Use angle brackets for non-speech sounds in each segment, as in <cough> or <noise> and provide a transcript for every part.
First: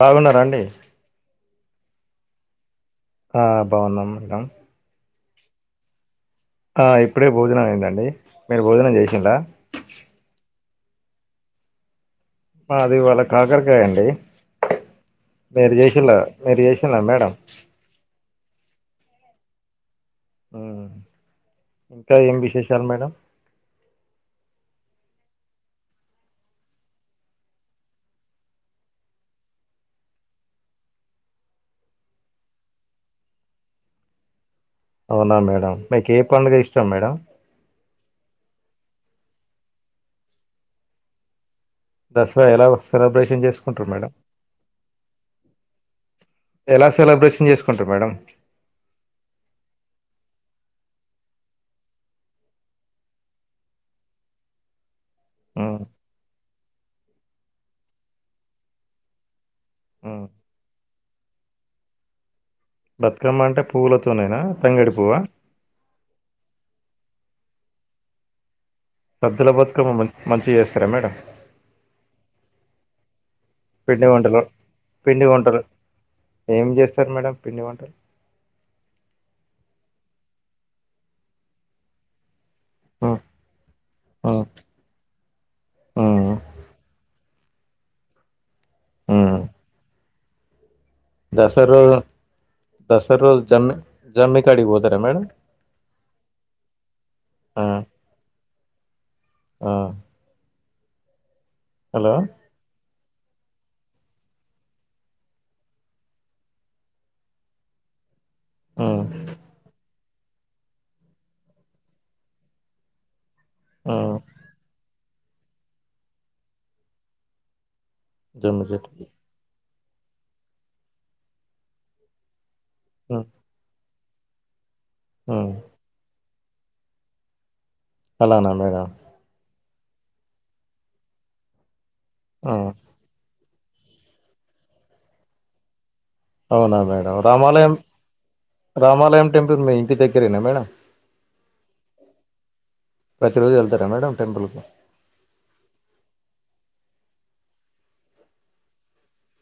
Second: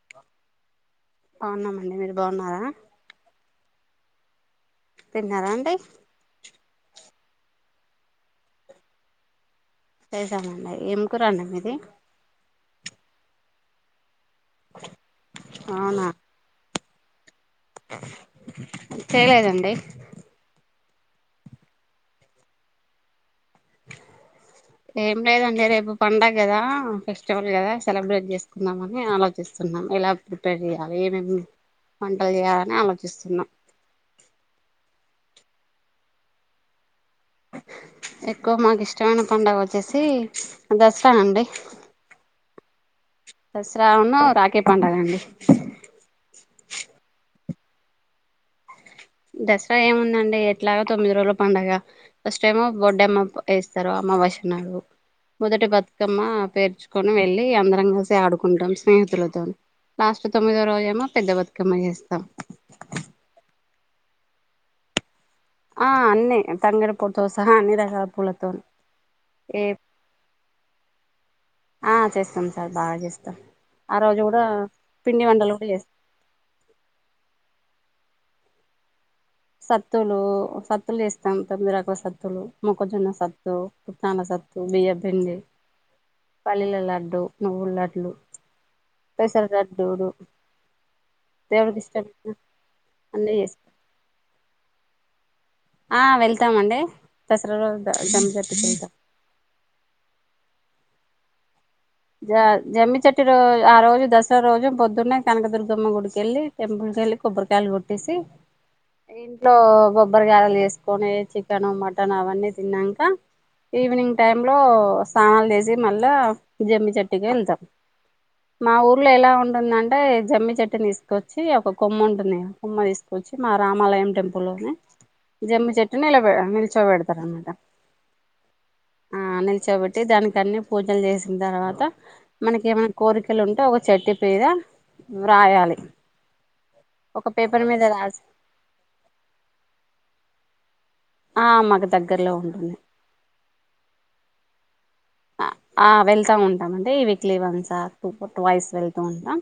బాగున్నారాండి బాగున్నామండీ మీరు బాగున్నారా బాగున్నాం మేడంమ్ తిన్నారండీ ఆ ఇప్పుడే భోజనం అయిందండీ మీరు భోజనం జేసిల్లా అ ఏం కూరండి మీదీ మాది ఇవాళ కాకరకాయ అండీ మీరు జేసిల్లా మీరు జెసిల్ల జెసిల్ల మేడంమ్ చేయలేదండీ ఇంకా ఏం విశేషాలు మేడమ్ ఏం లేదండి రేపు పండగ కదా ఫెస్టివల్ కదా సెలబ్రేట్ చేసుకుందామని ఆలోచిస్తున్నాను ఎలా ప్రిపేర్ చేయ్యాలి ఏమేమ్ వంటలు చేయాలని ఆలోచిస్తున్నాం అవునా మేడమ్ మీకు ఏ పండుగ ఇష్టం మేడమ్ ఎక్కువ మాకు ఇష్టమైన పడుగ వచ్చేసి దసరా అండీ దసరా ఎలా సెలబ్రేషన్ చేసుకుంటారు మేడమ్ దసరాను రాఖీ పండుగ అండి ఎలా సెలబ్రేషన్ చేసుకుంటరు మేడమ్ దసరా ఏముందండీ ఎట్లాగ తొమ్మిది రోజులు పండగ ఫస్ట్ ఏమో బొడ్డమ్మ ఎస్తరు అమ్ మా వషణాలు మొదటి ఉమ్, బతుకమ్మా పేర్చుకొని వెళ్ళీ అందరం కలిసి ఆడుకుంటం స్నేహితులతోని ఉమ్. లాస్ట్ తొమ్మిదో రోజేమో పెద్ద బతుకమ్మ చేస్తాం బతుకమ్మ అంటే పువ్వులతోనేనా తంగేడు పువ్వా ఆ అన్నీ తంగెడు పూతో సహా అన్ని రకాల పూలతో సద్దుల ఏ బతుకమ్మ మన్ మంచిగా చేస్తారా మేడమ్ ఆ చేస్తాం సార్ బాగా చేస్తాం ఆ పిండి రోజు వంటలు గూడా పిండి వంటలు గూడా చేస్తాం ఏం చేస్తారు మేడమ్ పిండి వంటలు సత్తులూ సత్తులు చేస్తాం తొమ్మిది రకాల సత్తులు మొక్కజొన్న ఉమ్, సత్తు పుట్నాల ఉమ్, సత్తు బియ్య పిండి ఉమ్, పల్లీల లడ్డు నువ్వులడ్లు పెసర లడ్డులు దసర్ రోజు దసర్ అన్నీ రోజు చేస్తాం జమ్మి జమ్మి కాడికి పోతరా మేడమ్ ఆ వెళ్తామండీ దసరా ఆ రోజు ద జమ్మి చెట్టు కింద ఆ హలో జ జమ్మి చెట్టు దసరా ఆ రోజు దసరా రోజు పొద్దున్నే కనకదుర్గమ్మ గుడికి వెళ్లి టెంపుల్ కి వెళ్లి కొబరి కాయలు కొట్టేసి ఉమ్ ఇంట్లో బబ్బ బరగాయలు వేసుకొని చికెన్ మటన్ అవన్నీ తిన్నాక ఈవినింగ్ ఉమ్ టైమ్ లో స్నానాలు తీసి మళ్ళా జమ్మి చెట్టుగా వెళ్తాం జమ్మి మా చెట్టు ఊర్లో ఎలా ఉంటుందంటే జమ్మి చెట్టు తీసుకొచ్చి ఒక కొమ్ము ఉంటుంది కుమ్మ ఉమ్ తీసుకొచ్చి మా రామాలయం టెంపుల్ని ఉమ్ జమ్మ చెట్టుని ఇలా పె నిల్చోవ పెడుతార మేట అలానా మేడం నీల్‌చోపెట్టి ధనికి అన్ని పూజలు చెసినా థర్వత ఆ మనకి ఎమ్మాన్నా కోరికలు ఉంటె ఉంటే ఒక చెట్టు పద వ్రాయాలి అవునా మేడం ఒక పేపర్ రామాలయం మీద రాసి రామాలయం టెంపుల్ మీ ఇంటి దగ్గరేనా మేడం ఆ మాకు దగ్గర్లో ఉంటుంది ప్రతిరోజు వెళ్తారా మేడం టెంపుల్ కు ఆ వెళ్తా ఉంటాం అంటే ఈ వీక్లీ వన్ ట్వైస్ వెళ్తూ ఉంటాం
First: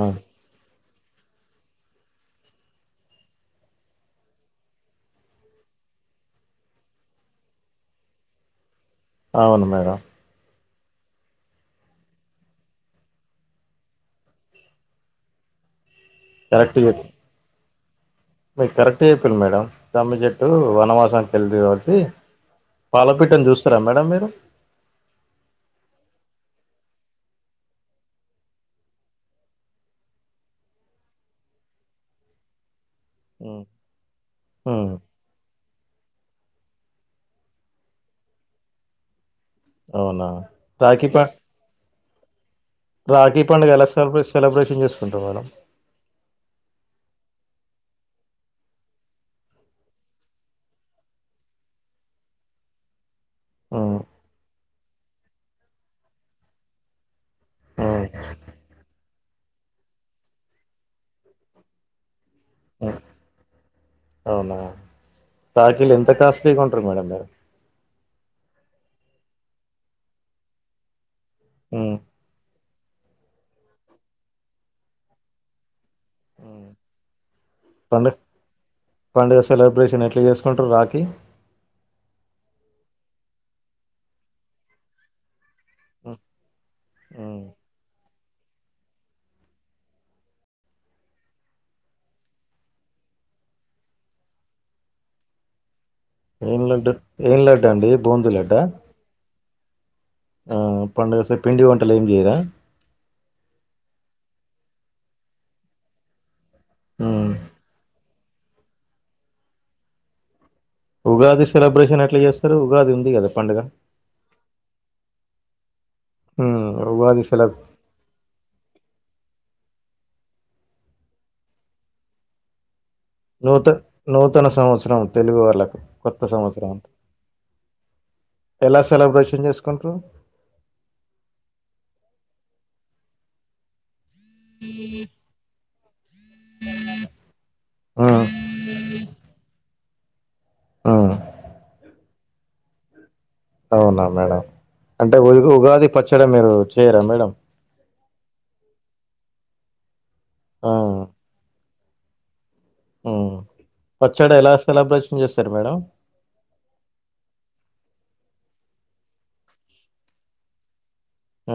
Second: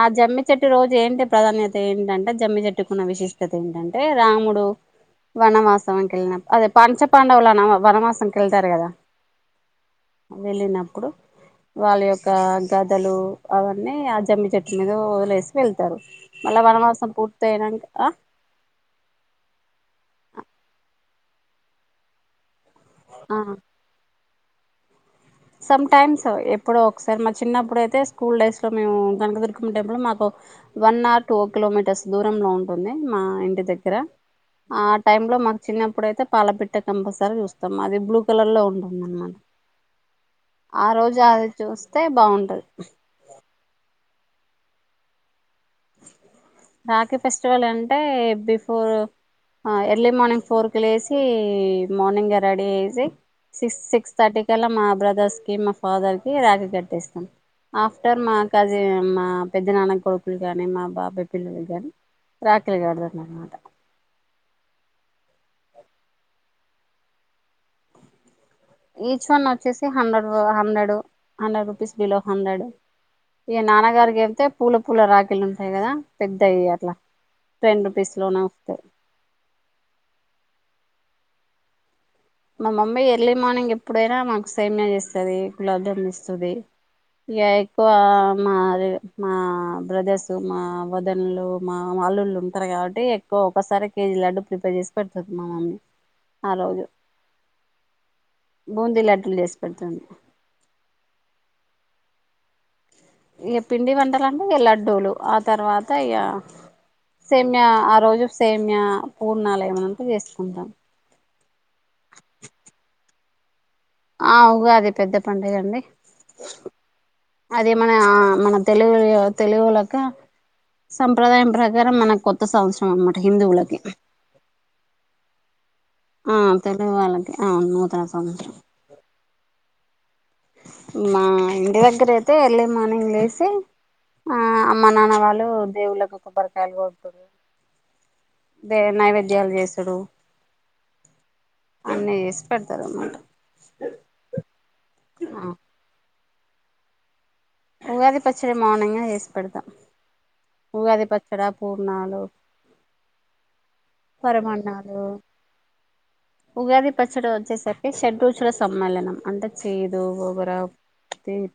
ఆ జమ్మి చెట్టు రోజు ఏంటి ప్రధాన్యత ఏంటంటే జమ్మి చెట్టుకున్న విశిష్టత ఏంటంటే రాముడు వనమాసమ కిళ్నా అదే పాంచ పాండవులనా వనమాసం కిళ్తారు కదా అవును మేడం వెళ్ళినప్పుడు వాళ్ళ యొక్క గదలు అవన్నీ ఆ జమ్మి చెట్టు మీద వదిలేసి వెళ్త మళ్ళ వనవాసం పూర్త అయినా మీకు కరెక్ట్ చెప్పను మేడం తమ్మి చెట్టు వనవాసాంనికి వెళ్దు కాబట్టి పాలపిట్టని ఆ చూస్తారా మేడం మీరు సమ్ టైమ్స్ ఎప్పుడో ఒకసారి మా చిన్నప్పుడు అయితే స్కూల్ డేస్ లో మేము కనకదుర్గ టెంపుల్ మాకు వన్ అవర్ టూ కిలోమీటర్స్ దూరం లో మా ఉమ్ ఇంటి దగ్గర ఉంటుంది ఉమ్ ఆ టైమ్ లో మా చిన్నప్పుడైతే పాలపిట్ట కంపల్సరీ చూస్తాము అది బ్లూ కలర్ లో ఉంటుంది అనమాట అవునా ఆ రాఖీ రోజు ప అది చూస్తే బాగుంటది రాఖీ పండుగ ఎలా సెల సెలబ్రేషన్ చేసుకుంటాం మనం రాకిీ ఫెస్టివల్ అంటే బిఫోర్ ఎర్లీ మార్నింగ్ ఫోర్ క లేసి మార్నింగ్ రెడీ వేసి సిక్స్ ఉమ్ సిక్స్ థర్టీ కలా మా బ్రదర్స్ కి మా ఫాదర్ కి రాఖ కట్టిస్తాం ఉమ్, ఆఫ్టర్ మా కాజీ మా పెద్ద నాన్న కొడుకులు కాగాని మా బాబా పిల్లలు కాగాని రాకలిగా ఉమ్, ఆడుతున్న అనమాట అవునా రాకిల్ ఎంత కాస్ట్లీగా ఉంట మేడం ఈచ్ వన్ వచ్చేసి hundred hundred hundred rupees um, below hundred ఈ నాన్నగారికి చెళ్తే పూల పూల రాఖీళ్లుంటాయి కదా పెద్దయ అట్లా టెన్ పడుగ రూపీస్ లోనే వస్తాయి పండుగ సెలబ్రేషన్ ఎట్లా చేసుకుంటారు రాకి మా అమ్మయి ఎర్లీ మార్నింగ్ ఎప్పుడైనా మాకు సైమ్య చేస్తుది ఉపలబ్ధం ఉమ్, ఇస్తుంది ఇక ఉమ్. ఎక్కువ మాదే మా బ్రదర్స్ మా వదనలు మా వాల్లుళ్ళు ఉంటారు కాబట్టి ఎక్కువ ఒకసారి కేజీ లడ్డు ప్రిపేర్ చేసి పెడుతుంది మా మమ్మీ ఆ ఏన్ రోజు లడ్డ ఏం లడ్డ అండి బూందు లడ్డ <unintelligible> పెడుతుంది ఆ పండడుగ సే పిండి వంటల చేయదా ఇ పిండి వంటాలంటడి లడ్డూలు ఆ తర్వాత ఇయ ఉమ్. సేమ్య ఆ రోజు సేమ్య పూర్ణాలయంమనంత చేసుకుంటాం ఉగాది సెలబ్రేషన్ ఎట్లా చేస్తారు ఉగాది ఉంది కదా పండుగ ఆ ఉగాది పెద్ద పడుగ అండి ఆ ఉగాది <unintelligible> అదే మన మన తెలుగు తెలుగు క సంప్రదాయం ప్రకారం మన కొత్త సంస్క నూత నూతన సంవత్సరం తెలుగు వాళ్ళలకు కొత్త ఆ సంవత్సరం అంట తెలుగు వాళ్ళకి అవును నూతన సంవత్సరం ఎలా సెలబ్రేషన్ చేసుకుంటారు మా ఇంటి దగ్గర అయితే ఎర్లీ మార్నింగ్ లేసి ఆ అమ్మ నాన్న వాళ్ళు దేవుళ్ళకి కొబ్బరికాయలు కొడుతారు ఉమ్, దే నైవేద్యాలు చేసూడు ఉమ్. అన్నీ చేస్తార్ పెడతారు అన్నమాట అవునా మేడం అంటే మీరు ఉగాది పచ్చడి మీరు చేయరా మేడం ఉగాది పచ్చడి మార్నింగే చేసి పెడతా ఉగాది పచ్చడ పూర్ణాలు ఊ పరమన్నాలు మేడం ఉగాది పచ్చడి వచ్చేసరికి షడ్రుచులు రుచుల సమ్మేళనం అంటే చేదు ఒగర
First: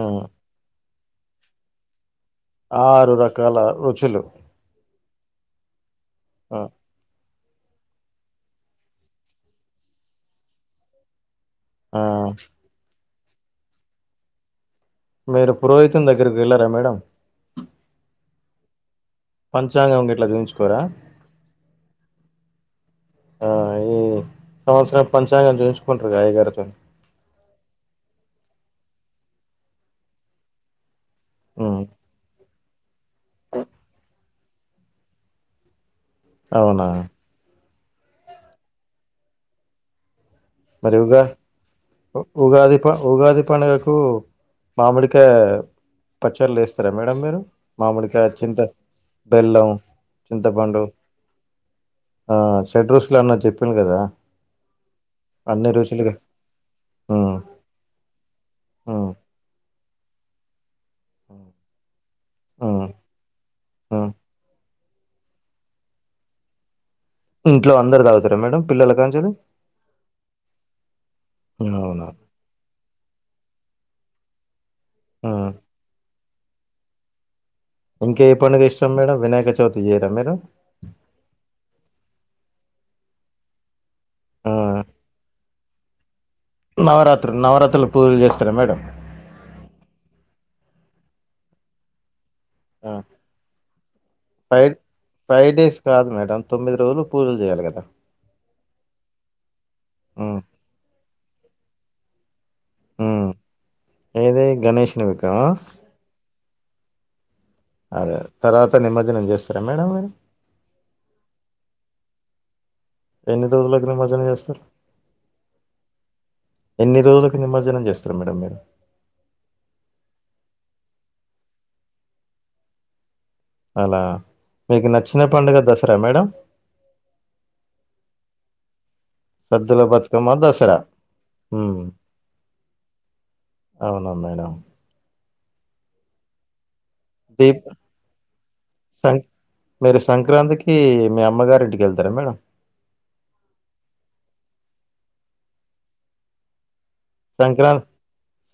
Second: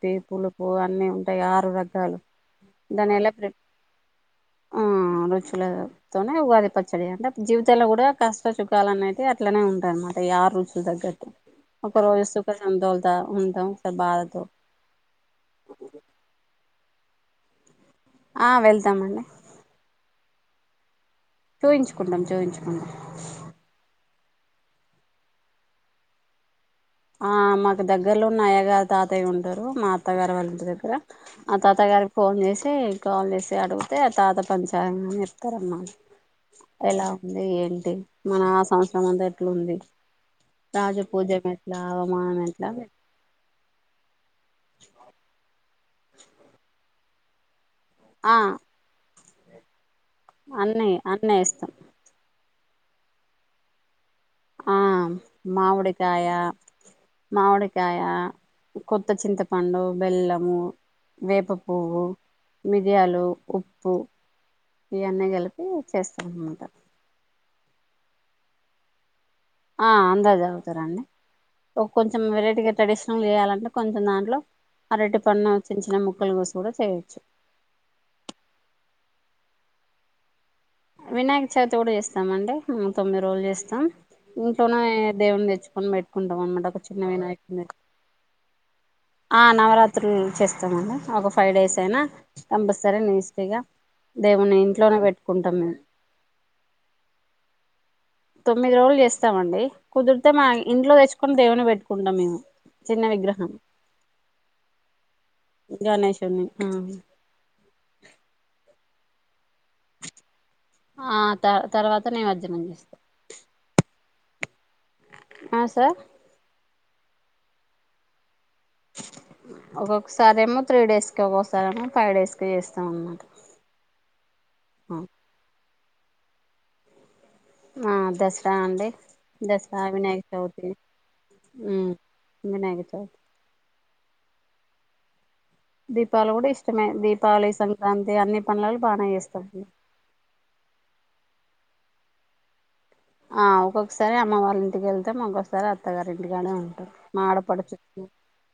ఆ పులుపు అన్నీ ఉంటై ఆరు రకాలు ఆరు దాని రకాల రుచులు ఆరుచులతోనే ఆ ఉగాది పచ్చడి అంటే జీవితంలో కూడా కష్ట చుఖాలు అనేది అట్లనే ఉంటాయిన్నమాట ఈ ఆరు రుచులకు తగ్గట్లు ఒక ఆ రోజు సుఖ సంతోలత ఉంటాం ఒక సారి బాధతో మీరు పురోహితుని దగ్గరకి వెళ్ళారా మేడం ఆ వెళ్తాంమండి పంచాంగం గిట్ల చూయించుకోరా చూయించుకుంటాం చూయించుకుంటాం ఆ ఈ సంవత్సరం పంచాంగం చూయించుకుంటరుగా అయ్యగారుతో ఆ మాకు దగ్గరలో ఉన్న అయ్యగారు తాతయ్య ఉంటారు మా అత్తగారు వాళ్ళ ఇంటి దగ్గర ఆ తాత మ్ గారికి ఫోన్ చేసి కాల్ చేసి అడిగితే ఆ తాత పంచాంగం చెప్తారానమాట అవునా ఎలా ఉంది ఏం మన ఆ సంవత్సరం అంతా ఎట్లా ఉంది రాజ మరి ఉగా పూజ ఏట్ ఉ ఉగాది ప ఉగాది పండుగకు మామిడికాయ పచ్చర్ల వేస్తారా మేడం మీరు మామిడికాయ ఆ చింత బెల్లం చింతపండు అన్నీ అన్నీ ఏస్తాం ఆ షర్ట్ రుచులు అన్న చెప్పిడ్రు కదా ఆ అన్ని రుచులుగా మామిడికాయ మ్ మామిడికాయ కొత్త మ్ చింతపండు బెల్లము వేప పువ్వు ఉమ్ మీరియాలు ఉప్పు ఉమ్ ఇవన్నీ కలిపి చేస్తారన్నమాట ఇంట్లో అందరు తాగుతారా మేడమ్ పిల్లల కాంచేలి ఆ అందరు తాగుతారండీ ఒక అవునా కొంచెం వెరైటీగా ట్రేడిష్ నల్ గా చేయాలంటే కొంచెం దాంట్లో అరటి ఆ పన్ను చిన్న చిన్న ముక్కలు కోసి కూడా చేయొచ్చు ఇంకా ఏ పండుగ ఇష్టం మేడం వినాయక చవితి చేయరా మీరు వినాయక చవితి కూడా చేస్తాం అండి తొమ్మిది రోజులు చేస్తాం ఆ ఇంట్లోనే దేవుని తెచ్చుకొని పెట్ కుంటాం అన్నమాట ఒక చిన్న నవరాత్రులు వినాయకుని తెచ్చి నవరాత్రులు పూజలు చేస్తారా మేడం ఆ నవరాత్రులు చేస్త మ్ అండి ఒక ఫైవ్ డేస్ అయినా ఆ కంపల్సరీ నీస్ట్గా దేవుని ఫైవ్ ఇంట్లోనే పెట్ ఫైవ్ డేస్ కాదు మేడం తొమ్మిది రోజులు పూజలు చేయాలి కదా తొమ్మిది రోజులు చేస్తామండి కుదిరితే ఉమ్ మా ఇంట్లో తెచ్చుకొని దేవుని పెట్టుకుంటాం మేము చిన్న ఉమ్ విగ్రహం ఏది గణేష్నిక గణేశుని అదే తర్వాత నిమర్జనం చేస్ స్తారా మేడమ్ మీరు ఆ త తర్వాత నిమజ్జనం చేస్తాం ఎన్ని రోజులకి నిమర్జనం <unintelligible> చేస్తారు ఆ సార్ ఎన్ని రోజులకు నిమజ్జనం చేస్తారు మేడం మీరు ఒక్కొక్కసారి ఏమో త్రీ డేస్ కి ఒక్కొక్కసారేమో ఫైవ్ డేస్ కి చేస్తాం అన్నమాట అలా మీకు నచ్చిన పడుగ దసరా మేడం ఆ దసరా అండి దశరా సద్దుల వినాయక బతుకమ్మ చౌ దసరా ఉమ్ వినాయక చౌ అవునును మేడం దీపాలు కూడా ఇష్ట ఇష్టమే దీపావళి దీప్ సంక్రాంతి అన్ని పనులలు బాగా సం చేస్తా ట్కిళ్తార మేడంమ్ ఆ ఒక్కొక్కసారి అమ్మవారి ఇంటికి వెళ్తాం ఒక్కొక్కసారి అత్తగారింటికానే ఉంటాం మా ఆడపడుచు సంక్రాంత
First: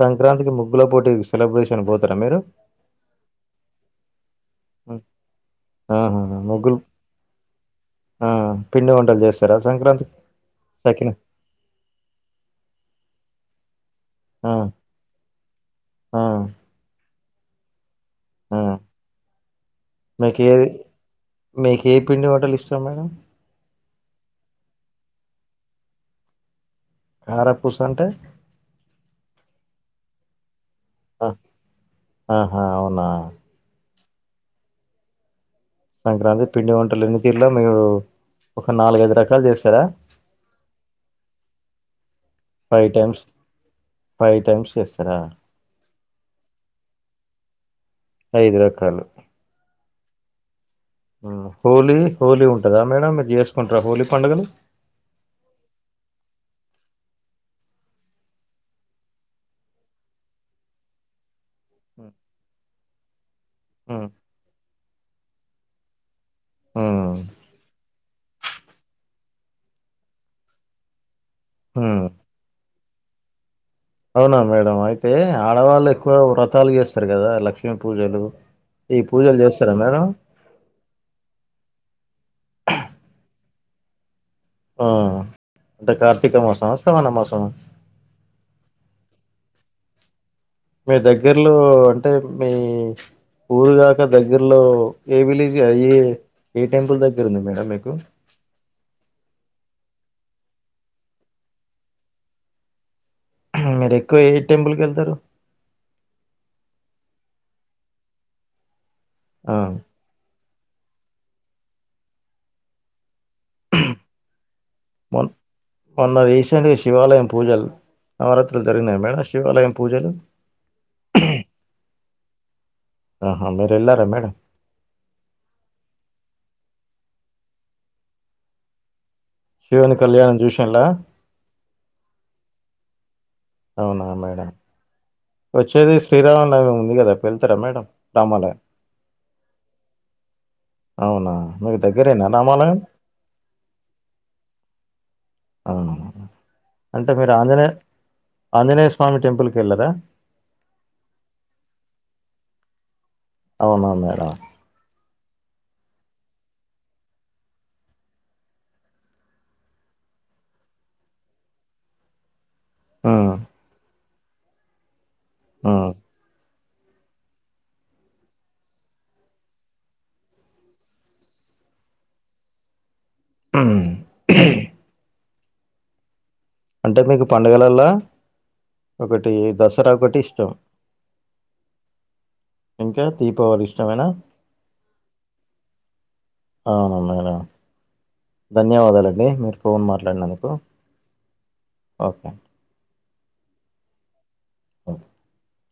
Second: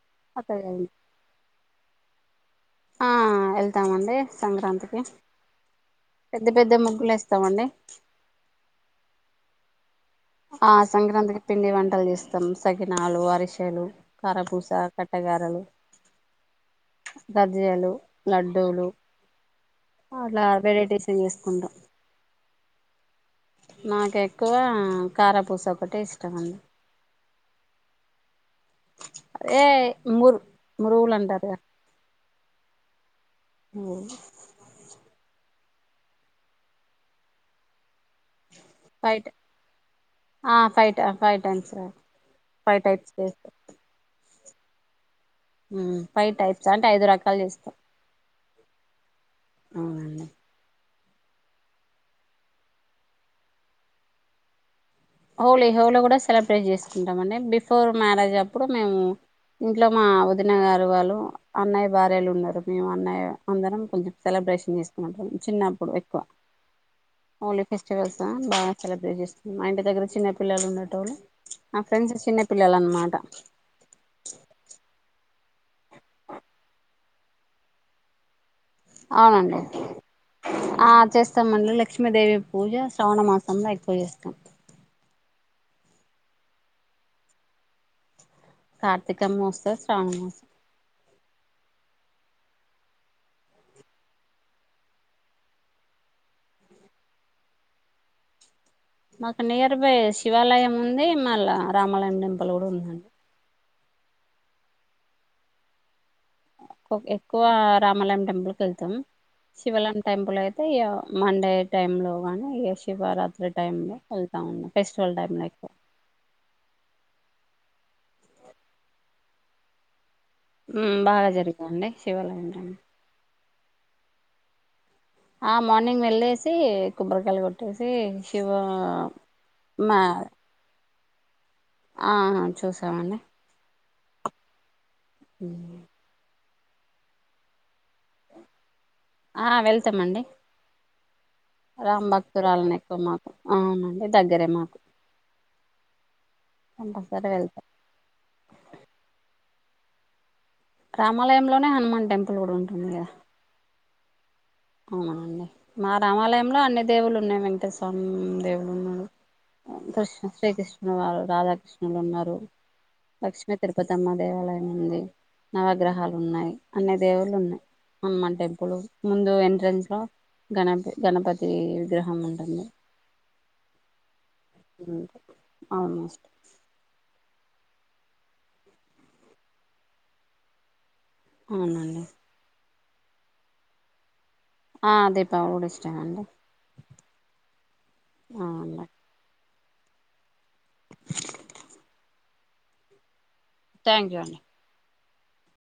సంక్రాంతికి ముగ్గుల అత్తగారి పోటీ సెలబ్రేషన్ పోతారా మీరు ఆ వెళ్తామండి సంక్రాంతికి ఆహా పెద్ద పెద్ద ముగ్గులు వేస్తామండి ఆ పిండి వంటలు చేస్తారా సంక్రాంతి ఆ సకిన సంక్రాంతికి పిండి వంటలు చేస్తాం సకినాలు అరిసలు ఆ కారపూస కట్టగారలు ఆ గ్జలు ఆ లడ్డూలు మీకు అట్లా ఏది వెరైటీషన్ చేసుకుంటాం మీకు ఏ పిండి వంటలు మేడం నాకు ఎక్కువ కారపూస ఒకటే ఇష్టం అంది కారపూస అంటే అదే ఇఊరు మరుూలు ఆ! అడా త ఆహా అవునా అఓ సంక్రాంతి పిండి వంటలు ఎన్ని తీరులో మీరు ఒక నాలుగైదు ఫైట్ రకాలు చేస్తారా ఆ fight fight five types five times చేస్తారా ఫైవ్ టైప్స్ అంటే ఐదు రకాలు చేస్తాం ఐదు రకాలు హోలీ హోలీ ఉంటందా మేడం మీరు చేసుకుంటార హోలీ పండుగలు హోలీ హోలీ కూడా సెలబ్రేట్ చేసుకుంటాం అండి బిఫోర్ మ్యారేజ్ అప్పుడు మేము ఇంట్లో మా వదిన గారు వాళ్ళు అన్నయ్య ఉమ్, భార్యలు ఉన్నారు మేము అన్నయ్య అందరం ఉమ్, కొంచెం సెలబ్రేషన్ చేసుకుంటం చిన్నప్పుడు ఎక్కువ హఓలీ ఫెస్టివల్స్ బాగా సెలబ్రేట్ చేస్తుంది మా ఇంటి దగ్గర చిన్న పిల్లలు ఉండట వాళ్ల మా ఉమ్. ఫ్రెండ్స్ చిన్న పిల్లలు అన్నమాట అదా అవునా మేడం అయితే ఆడవాళ్ళు ఎక్కువ వ్రతాలు చేస్తారు కదా లక్ష్మీ పూజలు ఈ పూజలు అవునండి చేస్తారా మేడం ఆ చేస్తామండి లక్ష్మీదేవి పూజ శ్రవణమాసం సన్నాయిపోయి ఇష్టం ఆ అంటే కార్తీక మాసమా సవణ మాసమా కార్తీక మాసం శ్రావణ మాసం మీ దగ్గర్లో అంటే మీ ఊరుగాక దగ్గరలో ఏమిలి అయ ఏ టెంపుల్ దగ్గర ఉంది మేడం మీకు మాకు నియర్ బై శివాలయం ఉంది మళ్ళ రామాలయం టెంపుల్ కూడా ఉందండి మీర ఎక్కువ ఏ టెంపుల్కి వెళ్తారు ఎక్కువ రామాలయం టెంపుల్ క వెళ్తాం శివాలయం టెంపుల్ అయి అయితే ఇక మండే టైంలో కానీ ఇక శివరాత్రి టైంలో వెళ్తూ ఉన్నాం ఫెస్టివల్ మొ టైమ్ లో ఎక్కువ మొన్న రీసెంట్గా శివాలయం పూజలు నవరాత్రులు జరిగినాయి మేడం శివాలయం పూజలు బాగా జరిగాండి శివాలంటడి ఆహ మేర ఎల్రా మేడం ఆ మార్నింగ్ వెళ్లేేసి కొబ్బరికాయలు కొట్టేసి శివ శివని కళ్యాణం చూసంలా ఆహ చూసామండి. అవునా మేడం వచ్చేది శ్రీరామ. నవమి ఉంది కదా వెళ్తారా మేడం రామాలయం‌. ఆ వెళ్తామండి. అవునా మీకు రామ్ దగ్గరేనా భక్తురాలని రామాలయం ఎక్కువ మాకు అవునండి దగ్గరే మాకు. అవు అంటే కంపల్సరీ మీరు వెళ్తాం ఆంజనేయ ఆంజనేయ స్వామి టెంపుల్కి వెళ్ళరా. రామాలయంలోనే హనుమాన్ టెంపుల్ కూడా ఉంటుంది కదా. అవునా మేడం. అవునండి మా రామాలయంలో అన్ని దేవులు ఉన్నాయి వెంకటేశ స్వామి దేవులు ఉన్నా. కృష్ణ శ్రీకృష్ణు వారు రాధాకృష్ణులు ఉన్నారు‌. ఉమ్ లక్ష్మీ తిరుపతిమ్మ దేవాలయం ఉంది ఉమ్ నవగ్రహాలు ఉన్నాయి. అన్ని దేవుళ్ళు ఉన్నాయి హనుమాన్ టెంపుల్ ముందు వె. రెంజ్ లో గణప గణపతి విగ్రహం ఉంటుంది‌. ఉమ్. ఉమ్ అవును. అంటే మీకు పండగలలో ఒకటి దసరా ఒకటి ఇష్టం. అవునండి. ఇంకా దీపావళు ఇష్టమేనా. ఆ దీపాలి కూడా ఇష్టమేనండి. అవునా మేడం ధన్యవాదాలండి మీరు ఫోన్ మాట్లాడినందుకు. ప్ప థ్యాంక్ యూ అండి. ఓ